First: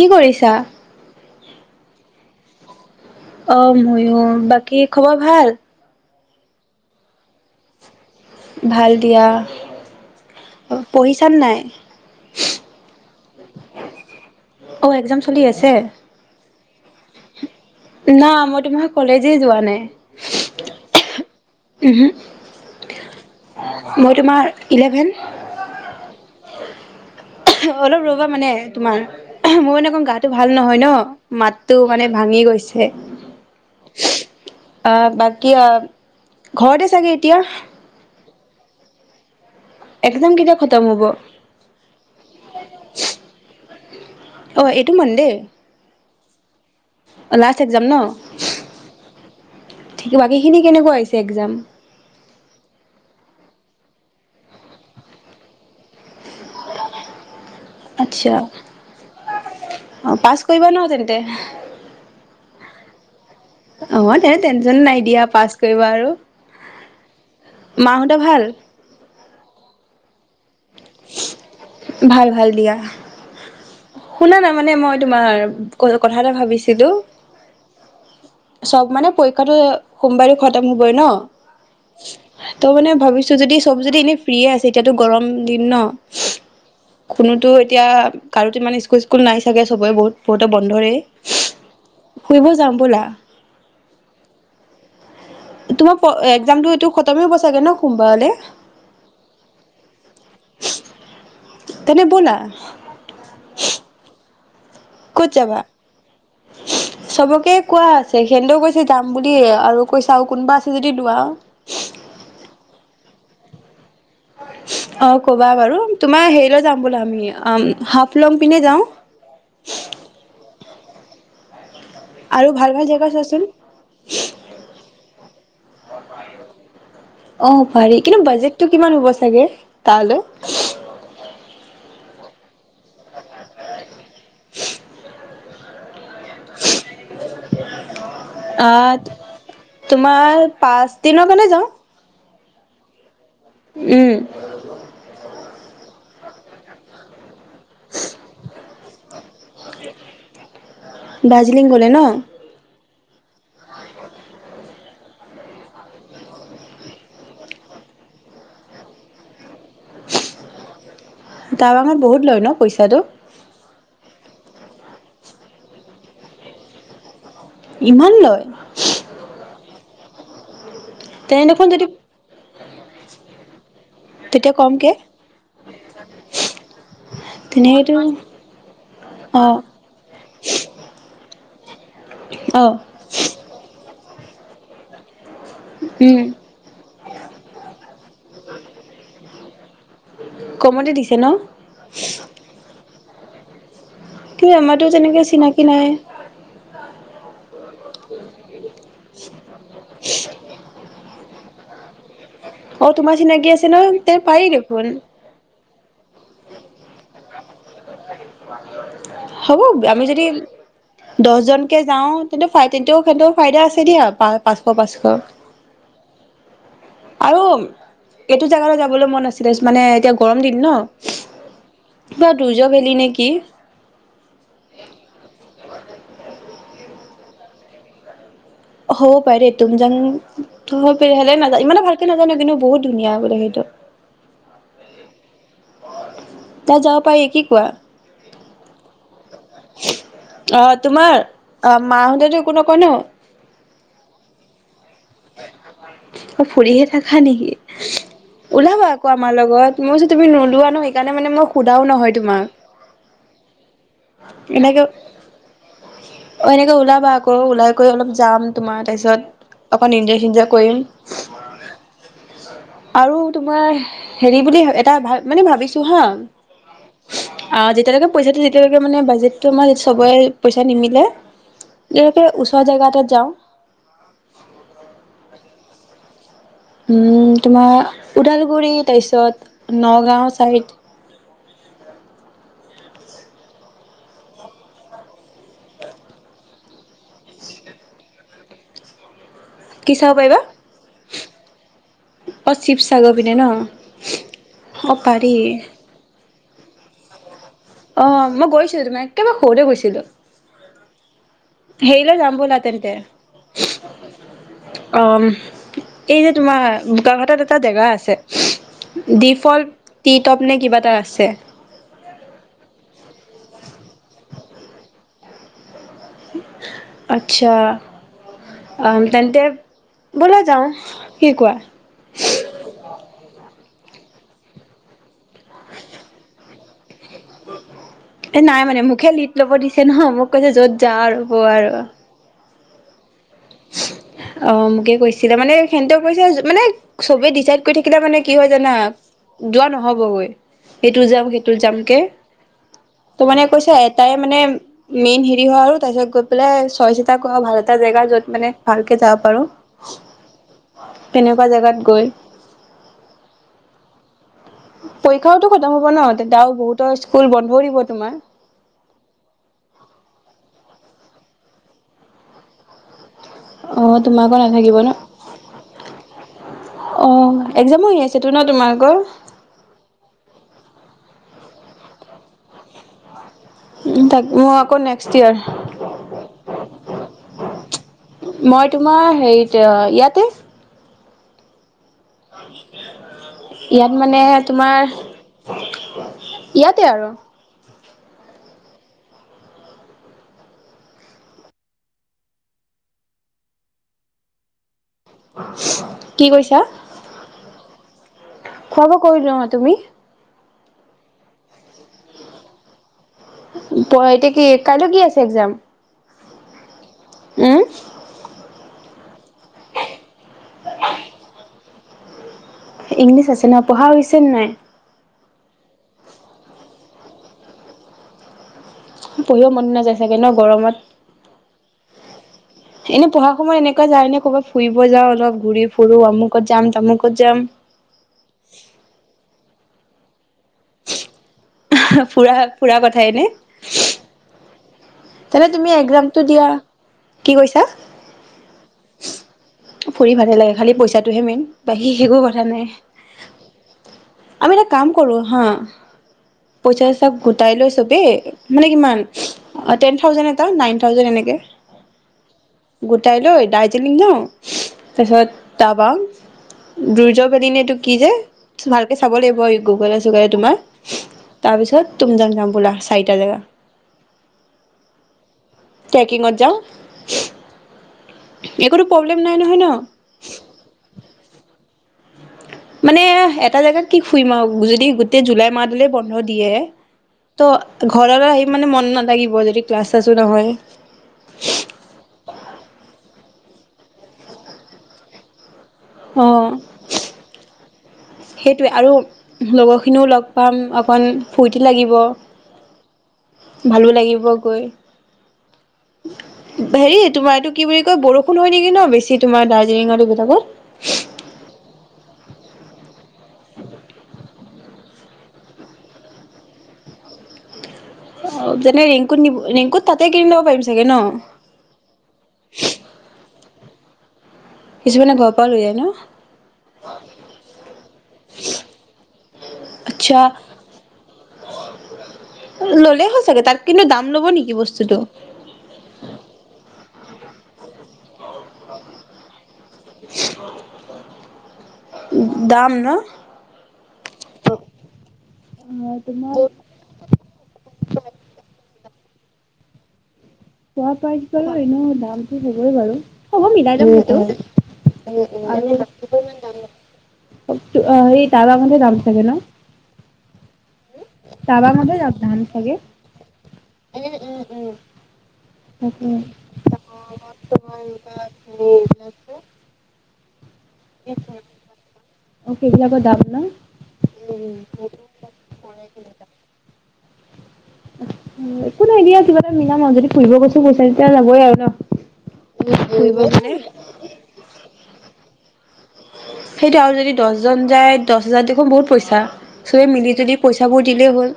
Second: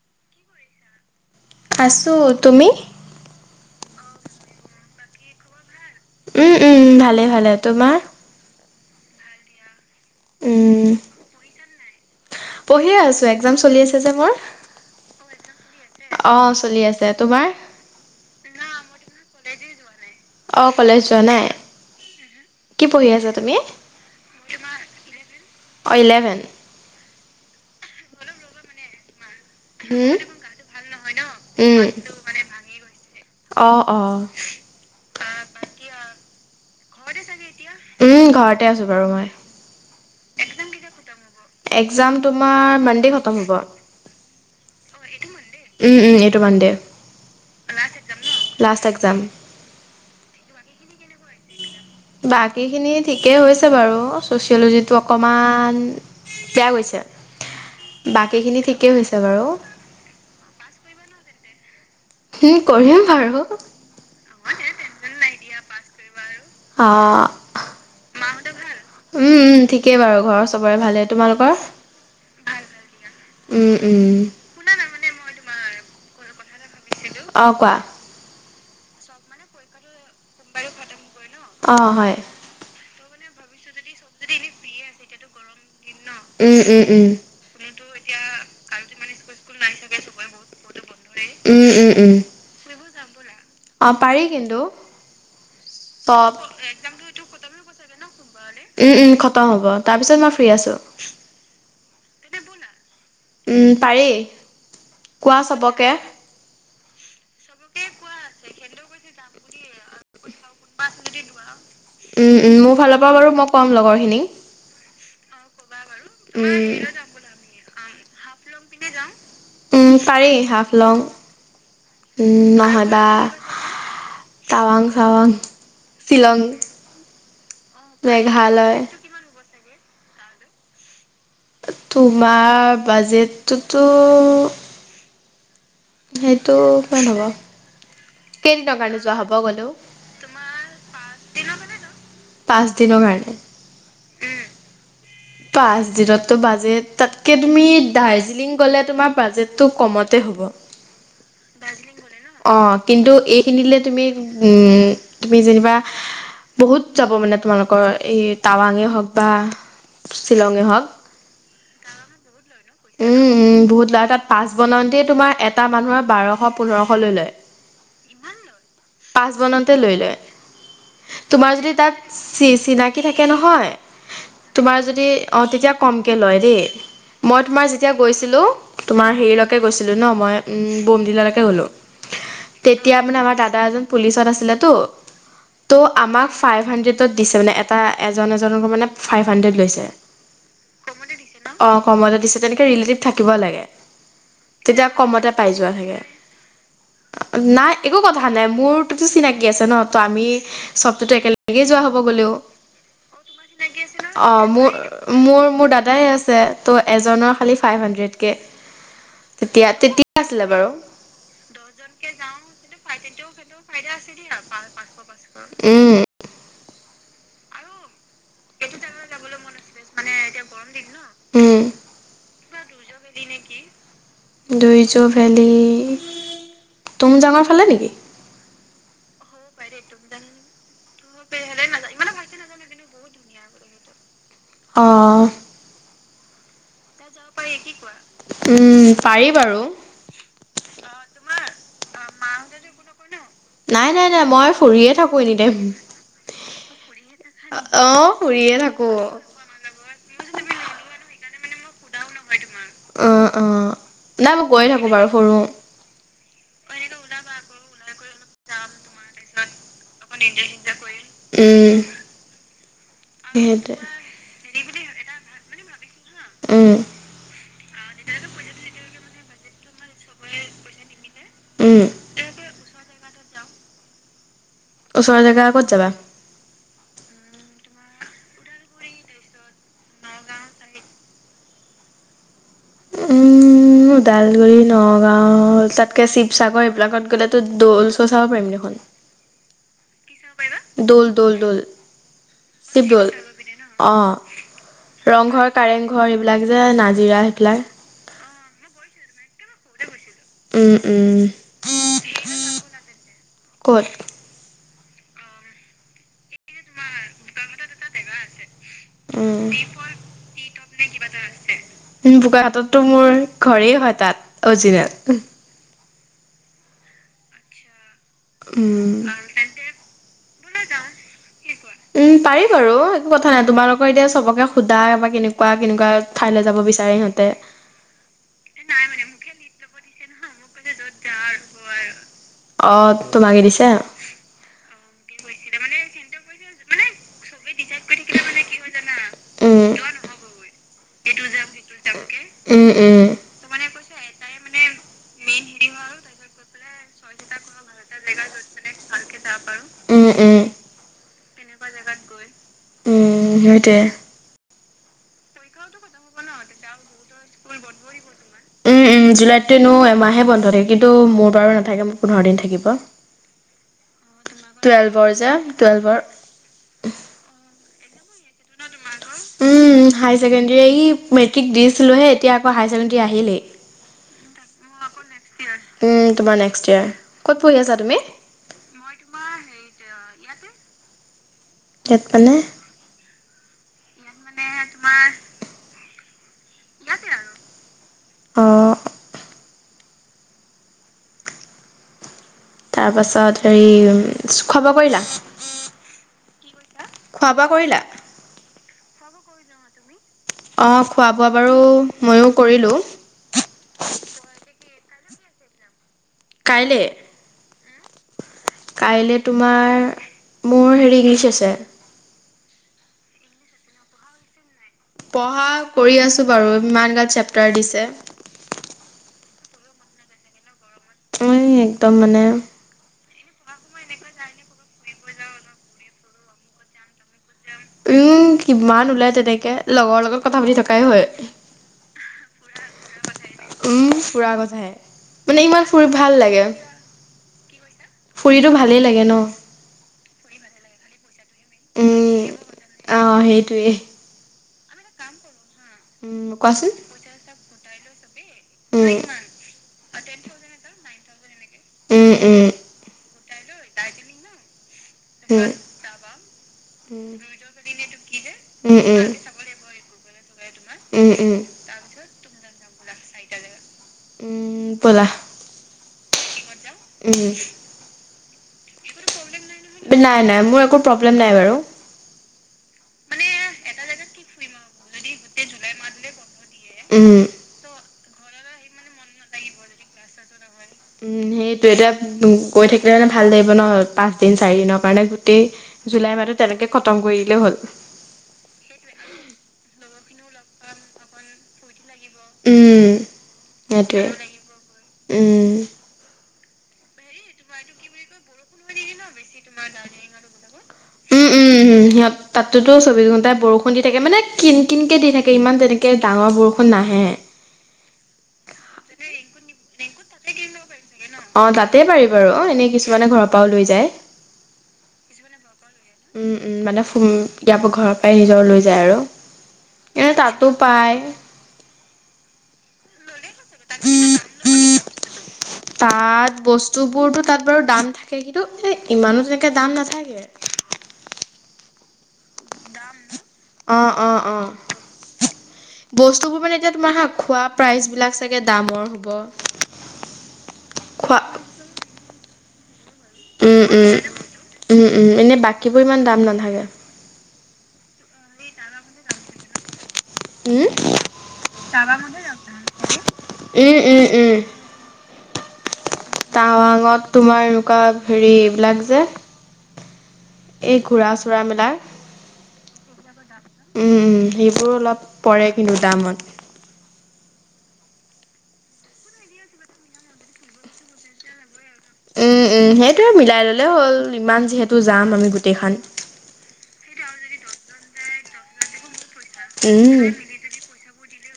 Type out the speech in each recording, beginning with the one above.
কি কৰিছা? খাছো তুমি? অ মইয়ো। বাকী খবৰ ভাল? উম উমম ভালে ভালে তোমাৰ ভাল দিয়া। পঢ়িছা নাই? পঢ়ি আছো এক্সজাম চলি আছে যে মোৰ অ' এক্জাম চলি আছে? অ চলি আছে তোমাৰ না মই তোমাৰ কলেজে যোৱা অ কলেজ নাই। যোৱা নাই উমহু! কি পঢ়ি আছা তুমি মই তোমাৰ ইলেভেন। অ ইলেভেন অলপ ৰ'বা মানে তোমাৰ মোৰ মানে অকন হম গাটো ভাল নহয় ন'! মাতটো উম মানে ভাঙি গৈছে, অ অ আহ! বা কিয়, ঘৰতে চাগে এতিয়া? উম, ঘৰতে আছোঁ বাৰু মই। একজাম কেতিয়া খতম হ'ব? একজাম তোমাৰ মাণ্ডে খতম হ'ব। অ', এইটো মাণ্ডে? উম, উম, এইটো মাণ্ডে। লাষ্ট একজাম ন'? Last exam. ঠিক, বাকীখিনি কেনেকুৱা হৈছে একজাম? বাকীখিনি ঠিকেই হৈছে বাৰু! ছ'চিঅ'লজিটো অকমান বেয়া গৈছে। আচ্ছা বাকীখিনি ঠিকেই হৈছে বাৰু অ', পাছ কৰিবা ন' তেন তে। উম, কৰিম বাৰু। হ'ব দিয়া টেনচন নাই দিয়া পাছ কৰিবা আৰু। অ মাহঁতৰ ভাল? উম উম, ঠিকেই বাৰু ঘৰৰ চ বৰে ভালেই, তোমালোকৰ, ভাল ভাল দিয়া, উম। উম শুনা না মানে মই তোমাৰ ক-কথা এটা ভাবিছ অ', কোৱা। চব মানে পৰীক্ষাটো সোমবাৰে খতম হ'বই ন, অ হয় ত' মানে ভাৱিছোঁ যদি চব যদি এনেই ফ্ৰীয়ে আছে, এতিয়াতো গৰম দিন ন উম উম উম কোনোতো এতিয়া, কাৰোতো মানে স্কু স্কুল নাই চাগে চবৰে বহুত-বহুতৰে বন্ধৰেই, উম উম উম ফুৰিব যাওঁ ব'লা। পাৰি কিন্তু, চব, তোমাৰ একজামটো এইটো খতমেই হ'ব চাগে ন সোমবাৰলে, উম উম, খতম হ'ব, তাৰপিছত মই ফ্ৰী আছোঁ। তেনে ব'লা উম পাৰি। ক'ত কোৱা যাবা? চবকে চবকে কোৱা আছে সেতেও কৈছে যাম বুলি আৰু কৈছাও উম উম মোৰ ফাল পা বাৰু মই ক'ম লগৰ অ কবা বাৰু তোমাৰ হেৰি লৈ যাম বোল আমি হাফ উম পাৰি হফ লং উ আৰু ভাল ভাল মদা জেগা চোৱাচোন। টাৱাং চাৱাং শ্বিলং অ পাৰি কিন্তু বাজেটটো মেঘালয় কিমান হ'ব চাগে তালৈ তোমাৰ বাজেটতোতো হুমচ সেইটো কিমান হ'ব কেইদিনৰ আহ কাৰণে যোৱা হ'ব গ'লেও তোমাৰ পাঁচ দিনৰ কাৰণে যাও পাঁচ দিনৰ কাৰণে উম পাঁচ দিনতো বাজেট তাতকে তুমি দাৰ্জিলিং গ'লে তোমাৰ বাজেট তো কমতে হব দাৰ্জিলিং গ'লে ন কিন্তু এইখিনিলে তুমি উম তুমি যেনিবা বহুত যাব মানে তোমালোকৰ এই টাৱাঙে হওক বা শ্বিলঙে হওক টাৱাঙত বহুত লয় ন পইচাটো পাচ বনাওঁতে তোমাৰ এটা মানুহৰ বাৰশ পোন্ধৰশ লৈ লয় ইমান লয় পাছ বনাওঁতে লৈ লয় তেনে তোমাৰ দেখোন যদি তাত চিনাকি থাকে নহয় তেতিয়া তোমাৰ কমকে যদি অ তেতিয়া কমকে লয় দেই মই তোমাৰ তেনে সেইটো যেতিয়া গৈছিলো তোমাৰ অ হেৰিলৈকে গৈছিলো ন মই বোমডিললৈকে গ'লোঁ অ তেতিয়া মানে আমাৰ দাদা এজন পুলিচত আছে ছিলেতো ত' উম আমাক ফাইভ হাড্ৰেডত দিছে মানে এটা এজন এজনকো মানে ফাইভ হাণ্ড্ৰেড লৈছে কমতে দিছে ন অ কমতে দিছে তেনেকে ৰিলেটিভ থাকিব লাগে কিন্তু আমাৰতো তেতিয়া তেনেকে কমতে পাই চিনাকি যোৱা নাই। থাকে নাই একো কথা নাই মোৰতো চিনাকি আছে ন ত আমি চবটোতো একেলগে যোৱা হব গলেও অ তোমাৰ চিনাকি আছে নহয় তে অ পাৰি মোৰ দেখোন মোৰ মোৰ দাদাই আছে ত' এজনৰ খালি ফাইভ হাণ্ড্ৰেড কে। হ'ব তেতিয়া আমি তেতিয়া যদি আছিলে বাৰু দহ জনকে যাওঁ তেন্তে-তেন্তে স ফাইদা আছে দিয়া প পাঁচশ-পাঁচশ উম আৰু এইটো জোগালৈ যাবলৈ মন আছিলে মানে এতিয়া গৰম দিন ন। দুৰ্য ভেলী নে কি দুইযোৰ ভালে তুমজাঙৰ ফালে নেকি? হ'ব পাৰে দে টোমযান হলে নাজ ইমানে ভালকে নাজানো কিন্তু বহুত। ধুনীয়া বুলে সেইটো অঁ, ত য পায়ে কি কোৱা। উম', পাৰি বাৰু। অহ, তোমাৰ অ' মাহতে একো নকয় ন। কৰিয়েই অ ফুৰিহে থাকা নেকি অ', শুইয়ে ওলাবা থাকো। আকৌ আমাৰ লগত মইছো তুমি নোলোৱা ন সেইকাৰণে মানে মই ওলাও নহয় তোমাৰ অ', অ', নাই মই গৈয়ে এনেকে থাকো বাৰু সৰু অ' এনেকে ওলাবা আকৌ ওলাই কৰিৈ অলপ যাম তোমাৰ তাৰপিছত অকণ ইনজয় চিনজয় কৰিম উম। আৰু সেইটোৱে। তোমাৰ হেৰি বুলি এটা ভ মানে ভাবিছো হা উম, অ যেতিয়ালৈকে পইচা দি তেতিয়ালৈকে মানে বাজেতটো আমাৰ চবেই পইচা নিমিলে উম, ইয়াৰ পৰা ওচৰৰ জেগা এটাত যাওঁ। ওচৰৰ জেগা ক'ত যাবা। তোমাৰ ওদালগুৰি তাৰপিছত নগাঁও ছাইড, উম' ওদালগুৰি, নগাঁও তাতকে শিৱসাগৰ এইবিলাকত গ'লেতো দৌল চল চাব পাৰিম দেখোন। কি চাব পাৰিবা দৌল, দৌল, দৌল, অঁ' শিৱদৌল। শিৱসাগৰ পিনে ন অ', অঁ, পাৰি। ৰংঘৰ, কাৰেংঘৰ এইবিলাক যে নাজিৰা সেইফেলাই। অ' মই গৈছিলো তোমাৰ একেবাৰে সৰুতে গৈছিলো। উম-উম। হেৰিলৈ যাম ব'লা তেন্তে। ক'ত? অ' এই যে তোমাৰ বোকাঘাটত এটা জেগা আছে। ডিফ'ল্ট টি টপ নে কিবা এটা আছে। উম, বোকাখাততটো মোৰ ঘৰেই হ তাত অৰজিনেল। আচ্ছা', উম-উম তেন্তে ব'লা যাওঁ কি কোৱা পাৰি বাৰু একো কথা নাই তোমাৰ কৰি দিয়ে চবকে সোধা বা কেনেকুৱা। কুৱা-কেনেকুৱা ঠাইলৈ যাব বিচ চাৰেহত [unintelligible] এ' নাই মানে মোকে লিট ল'ব দিছে নহয় মোক কৈ য'ত যা আৰু ব আৰু অঁ। তোমাগি দিছে? ছিলে, মানে সেতে কৈছে, মানে চবে ডিচাইড কৰি থাকিলে মানে কি হয় জানা, যোৱা উম, নহবগৈ, সেইটো যাম সেইটোত যাম কে, উম, উম। তো মানে কৈছ এটাই মানে মেইন হেৰি হয় আৰু তাৰ পিছত গৈ পেলাই চইচ এটা কৰ ভাল এটা জেগা য'ত মানে ভালকে যাব পাৰো। উম, উম, তেনেকুৱা জেগাত গৈ সতোয়ে। পৰীক্ষাওটো কতম হ'ব ন? দাৱ বহুতৰ স্কুল বন্ধও দিব তোমাৰ। উম-উম, জুলাই তো ইনেও এমাহ াহে বন্ধ থাকে। কিন্তু মোৰ বাৰু নাথাকে, মোৰ পোন্ধৰ দিন থাকিব। অ' তোমাৰাকো নাথাকিব ন। টুৱেলভৰ যে টুৱেলভৰ অঁ এক্জামো আ সেইটো নাই তোমাৰ আকৰ উম হাই ছেকেণ্ডাৰী আহি, মেট্ৰিক দিছিলোহে এতিয়া আকৌ হাইাৰ ছেকেণ্ডোৰী আহিলেই। উ' তাক মই আকৌ নেক্স ইয়াৰ, উম, তোমাৰ নেক্সট ইয়েৰ। ক'ত পঢ়ি আছা তুমি? মই তোমাৰ হেৰিত ইয়াতে য়াত মানে? উম [inaudible] ইয়াত মানে তোমাৰ উ [inaudible] ইয়াতে আৰু। অঁ'হ। তাৰ পাছত হেৰি খবৰ কৰিলা? কি কৈছা? খোৱা বোৱা কৰিলা? খোৱা বোৱা কৰিলো অ'। তুমি? অঁ খোৱা বোৱা বাৰু ময়ো কৰিলোঁ। এতিয়া কি, কাইলৈ কি আছে এক্জাম? কাইলৈ উম। কাইলৈ তোমাৰ, মোৰ হেৰি ইংলিছ আছে। ইংলিছ আছে ন, পঢ়া হৈছে নে নাই? পঢ়া কৰি আছো বাৰু, ইমান গাল চেপ্তাৰ দিছে। পঢ়িও মন নাযায় চাগে ন গৰমত? উ'ম একদম মানে এনে পঢ়া সময়ত এনেকুৱা যায় ননে, ক'ৰবাত ফুৰিব যাওঁ অলপ ঘূৰি ফুুৰো অমুকত যাম তামুকত যাম! উম কিমান ওলাই তেনেকে, লগৰ লগত কথা পাতি থকাই হয়। ফুৰা ফুৰা কথাইনে? উম ফুৰা কথাহে মানে তে ইমান তুমি ফুৰি ভাল একজামতটো লাগে দিয়া। কি কৈছা? ফুৰিতো ভালেই লাগে ন ফোৰি ভালে লাগ খালি পইচা মেইন বাকী একো উম কথা নাই অ সেইটোৱে আমি এটা কাম কৰো হাঁ উম কোৱাচোন পইচাঁচাক গোটাই লৈ চব এই মানে উম কিমান টেন থাউজড এটা নাইন তাৰ পাছত এনেকে উম উম গোটাই লৈ দাৰ্জিলিং যাওঁ উম উম তাৰপিছত তাপা দুৰ্যবদনেতটো কি যে উম ভালকে চাব লাগিব এই গুগলে চুগলে তোমাৰ উম উম তাৰপিছত তুম যং যাম বোলা চাৰিটা জেগা উম বলা পেকিংত যা উম এইকনো প্ৰব্লেম নাই নহয় ন নাই নাই মোৰ একো প্ৰব্লেম ন বাৰু মানে এটা জেগাত কি ফুৰিম আৰু যদি গোটেই জুলাই মাহ দলে বন্ধ দিয়ে উম ত ঘৰলৈ আহি মানে মন নাথাগিব যদি ক্লাছ আছো নহয় উম সেইটো এতিয়া গৈ থাকিলে মানে ভাল লাগিব ন পাঁচ দিন চাৰি দিনৰ কাৰণে গোটেই জুলাই মাহত অঁ তেনেকৈ খতম কৰি দিলেই হ'ল সেইটোৱে আৰু লগৰখিনিওঁ লগ পাম অকণ ফূৰ্তি লাগিব উম ভালো লাগিব সেইটোৱে গৈ উম হেৰি তোমাৰ এইটো কি বুলি কয় বৰষুণ হয় নেকি ন বেছি তোমাৰ মাৰ দাৰ্জিলিঙৰ এইবিলাকত উম উম উম তাতোতো চৌবিশ ঘন্টাই বৰষুণ দি থাকে মানে কিন কিনকে দি থাকে ইমান তেনেকে ডাঙৰ বৰষুণ নাহে অঁ যেনে ৰিংকুত নিব ৰিংকুত তাতে কিনি লব পাৰিম চাগে ন অ য় কিছুমানে ঘৰৰ পৰা লৈ যায় ন উম উম মানে ইয় পৰা ঘৰৰ পৰাই নিজৰ লৈ যায় আৰু এনে আচ্ছা তাতো পায় ল'লে হয় চাগে তাত কিন্তু দাম ল'ব নেকি বস্তুটো তাত বস্তু বোৰতো তাত বাৰু দাম থাকে কিন্তু এ ইমানো তেনেকে দাম নাথাকে। [unintelligible] দাম ন অঁ অঁ অঁ অ তোমাৰ বস্তুবোৰ মানে এতিয়া তোমাৰ হাঁ খোৱা প্ৰাইচবিলাক চাগে দামৰ হ'ব খোৱা পাইক [unintelligible] দাম কি হ'বই বাৰু হ'ব উম মিলাই ল'ম উম সেইটো উম উম এনে বাকীবোৰ ইমান দাম নাথাকে এই তাদা মতে দাম থাকে ন [unintelligible] উম উম উম টাৱাঙতে যাম যাম চাগে তাকে টাৱাঙত তোমাৰ এনেকুৱা হেৰি এইবিলাক যে এই ঘোৰা চোৰা মেলা অ সেইবিলাকৰ দাম ন উম উম সেইবোৰ অলপ পৰে কিন্তু দামত একো নাই দিয়া কিবা এটা মিলাম আৰু যদি ফুৰিব গৈছো পইছা যেতিয়া যাবই আৰু ন। উম উম সেইটোৱে ফুৰিব মিলাই গ'লে ললে হ'ল ইমান যিহেতু যাম আমি গোটেইখন সেইটো আৰু যদি দহজন যায় দহ হাজাৰ দেখোন বহুত পইচা চবেই উম। মিলি তুলি পইচাবোৰ দিলেই হ'ল।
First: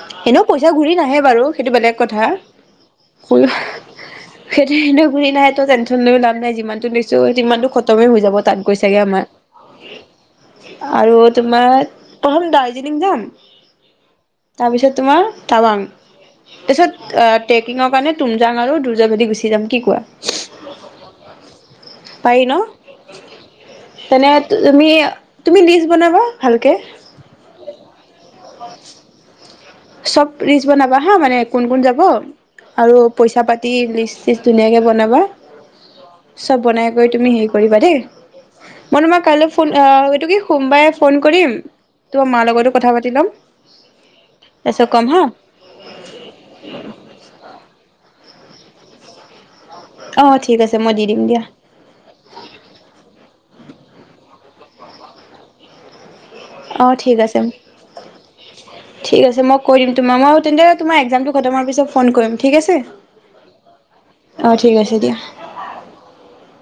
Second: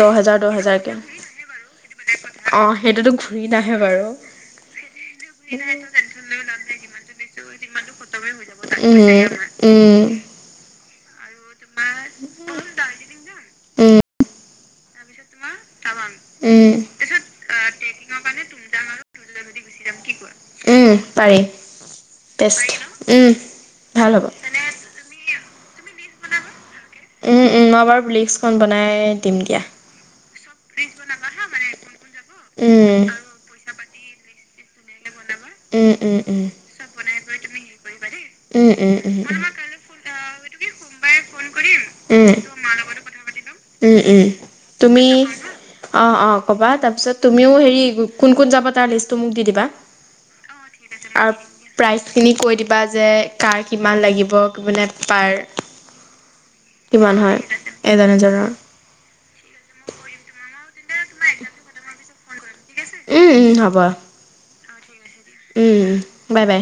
দহ হেজাৰ এনেও দহ পইচা হেজাৰকে ঘুৰি নাহে বাৰু সেইটো বেলেগ কথা। অ' সেইটোতো ঘূৰি নাহে বাৰু। সেইটো এনেও ঘুৰি নাহে তো টেনচন লৈ লাভ নাই। যিমানটো নিছো সিমানটো খতমে হৈ যাব তাত। গৈ চাগে উম আমাৰ উম আৰু তোমাৰ পথম দাৰ্জিলিং যাম তাৰপিছত তোমাৰ টাৱাং উম, তাৰপিছত ট্ৰেকিঙৰ কাৰণে তুমজাং আৰু দুৰ্জাভেদি গুচি যাম কি কোৱা উম, পাৰি পাৰি ন বেষ্ট উম। ভাল হ'ব তেনে তুমি তুমি লিষ্ট বনাবা ভালকে উম উম মই বাৰু লিষ্টখন বনাই দিম দিয়া চব লিষ্ট বনাবা হা মানে কোন কোন যাব আৰু উম। পইচা পাতি কি লিষ্ট চিষ্ট ধুনীয়াকে বনাবা। উম, উম, উম। চব বনাই কৰি তুমি হেৰি কৰিবা দেই উম উম মই উম তোমাক উম। কাইলৈ ফোন সটো কি সোমবাৰে ফোন কৰিম তোমাৰ মাৰ ত' লগতো কথা পাতি ল'ম। উম উম তাৰপিছত তুমি ক'ম হা অ অ কবা তাৰপিছত তুমিও হেৰি কোন কোন যাব তাৰ লিষ্টটো মোক দি দিবা অ ঠিক আছে মই দি দিম আৰু দিয়া প্ৰাইজ খিনি কৈ দিবা যে কাৰ কি- কিমান লাগিব মানে পাৰ- অ ঠিক কিমান হয় আছে এজন এজনৰ ঠিক আছে। মই কৈ দিম তোমাৰ মই হ তেন্তে তোমাৰ এক্সামটো খমোৱাৰ পিছত- ফোন কৰিম ঠিক আছে উম উম হ'ব অ ঠিক আছে দিয়া। উম বাই বাই।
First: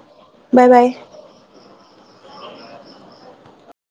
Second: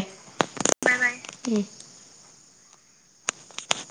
Bye bye.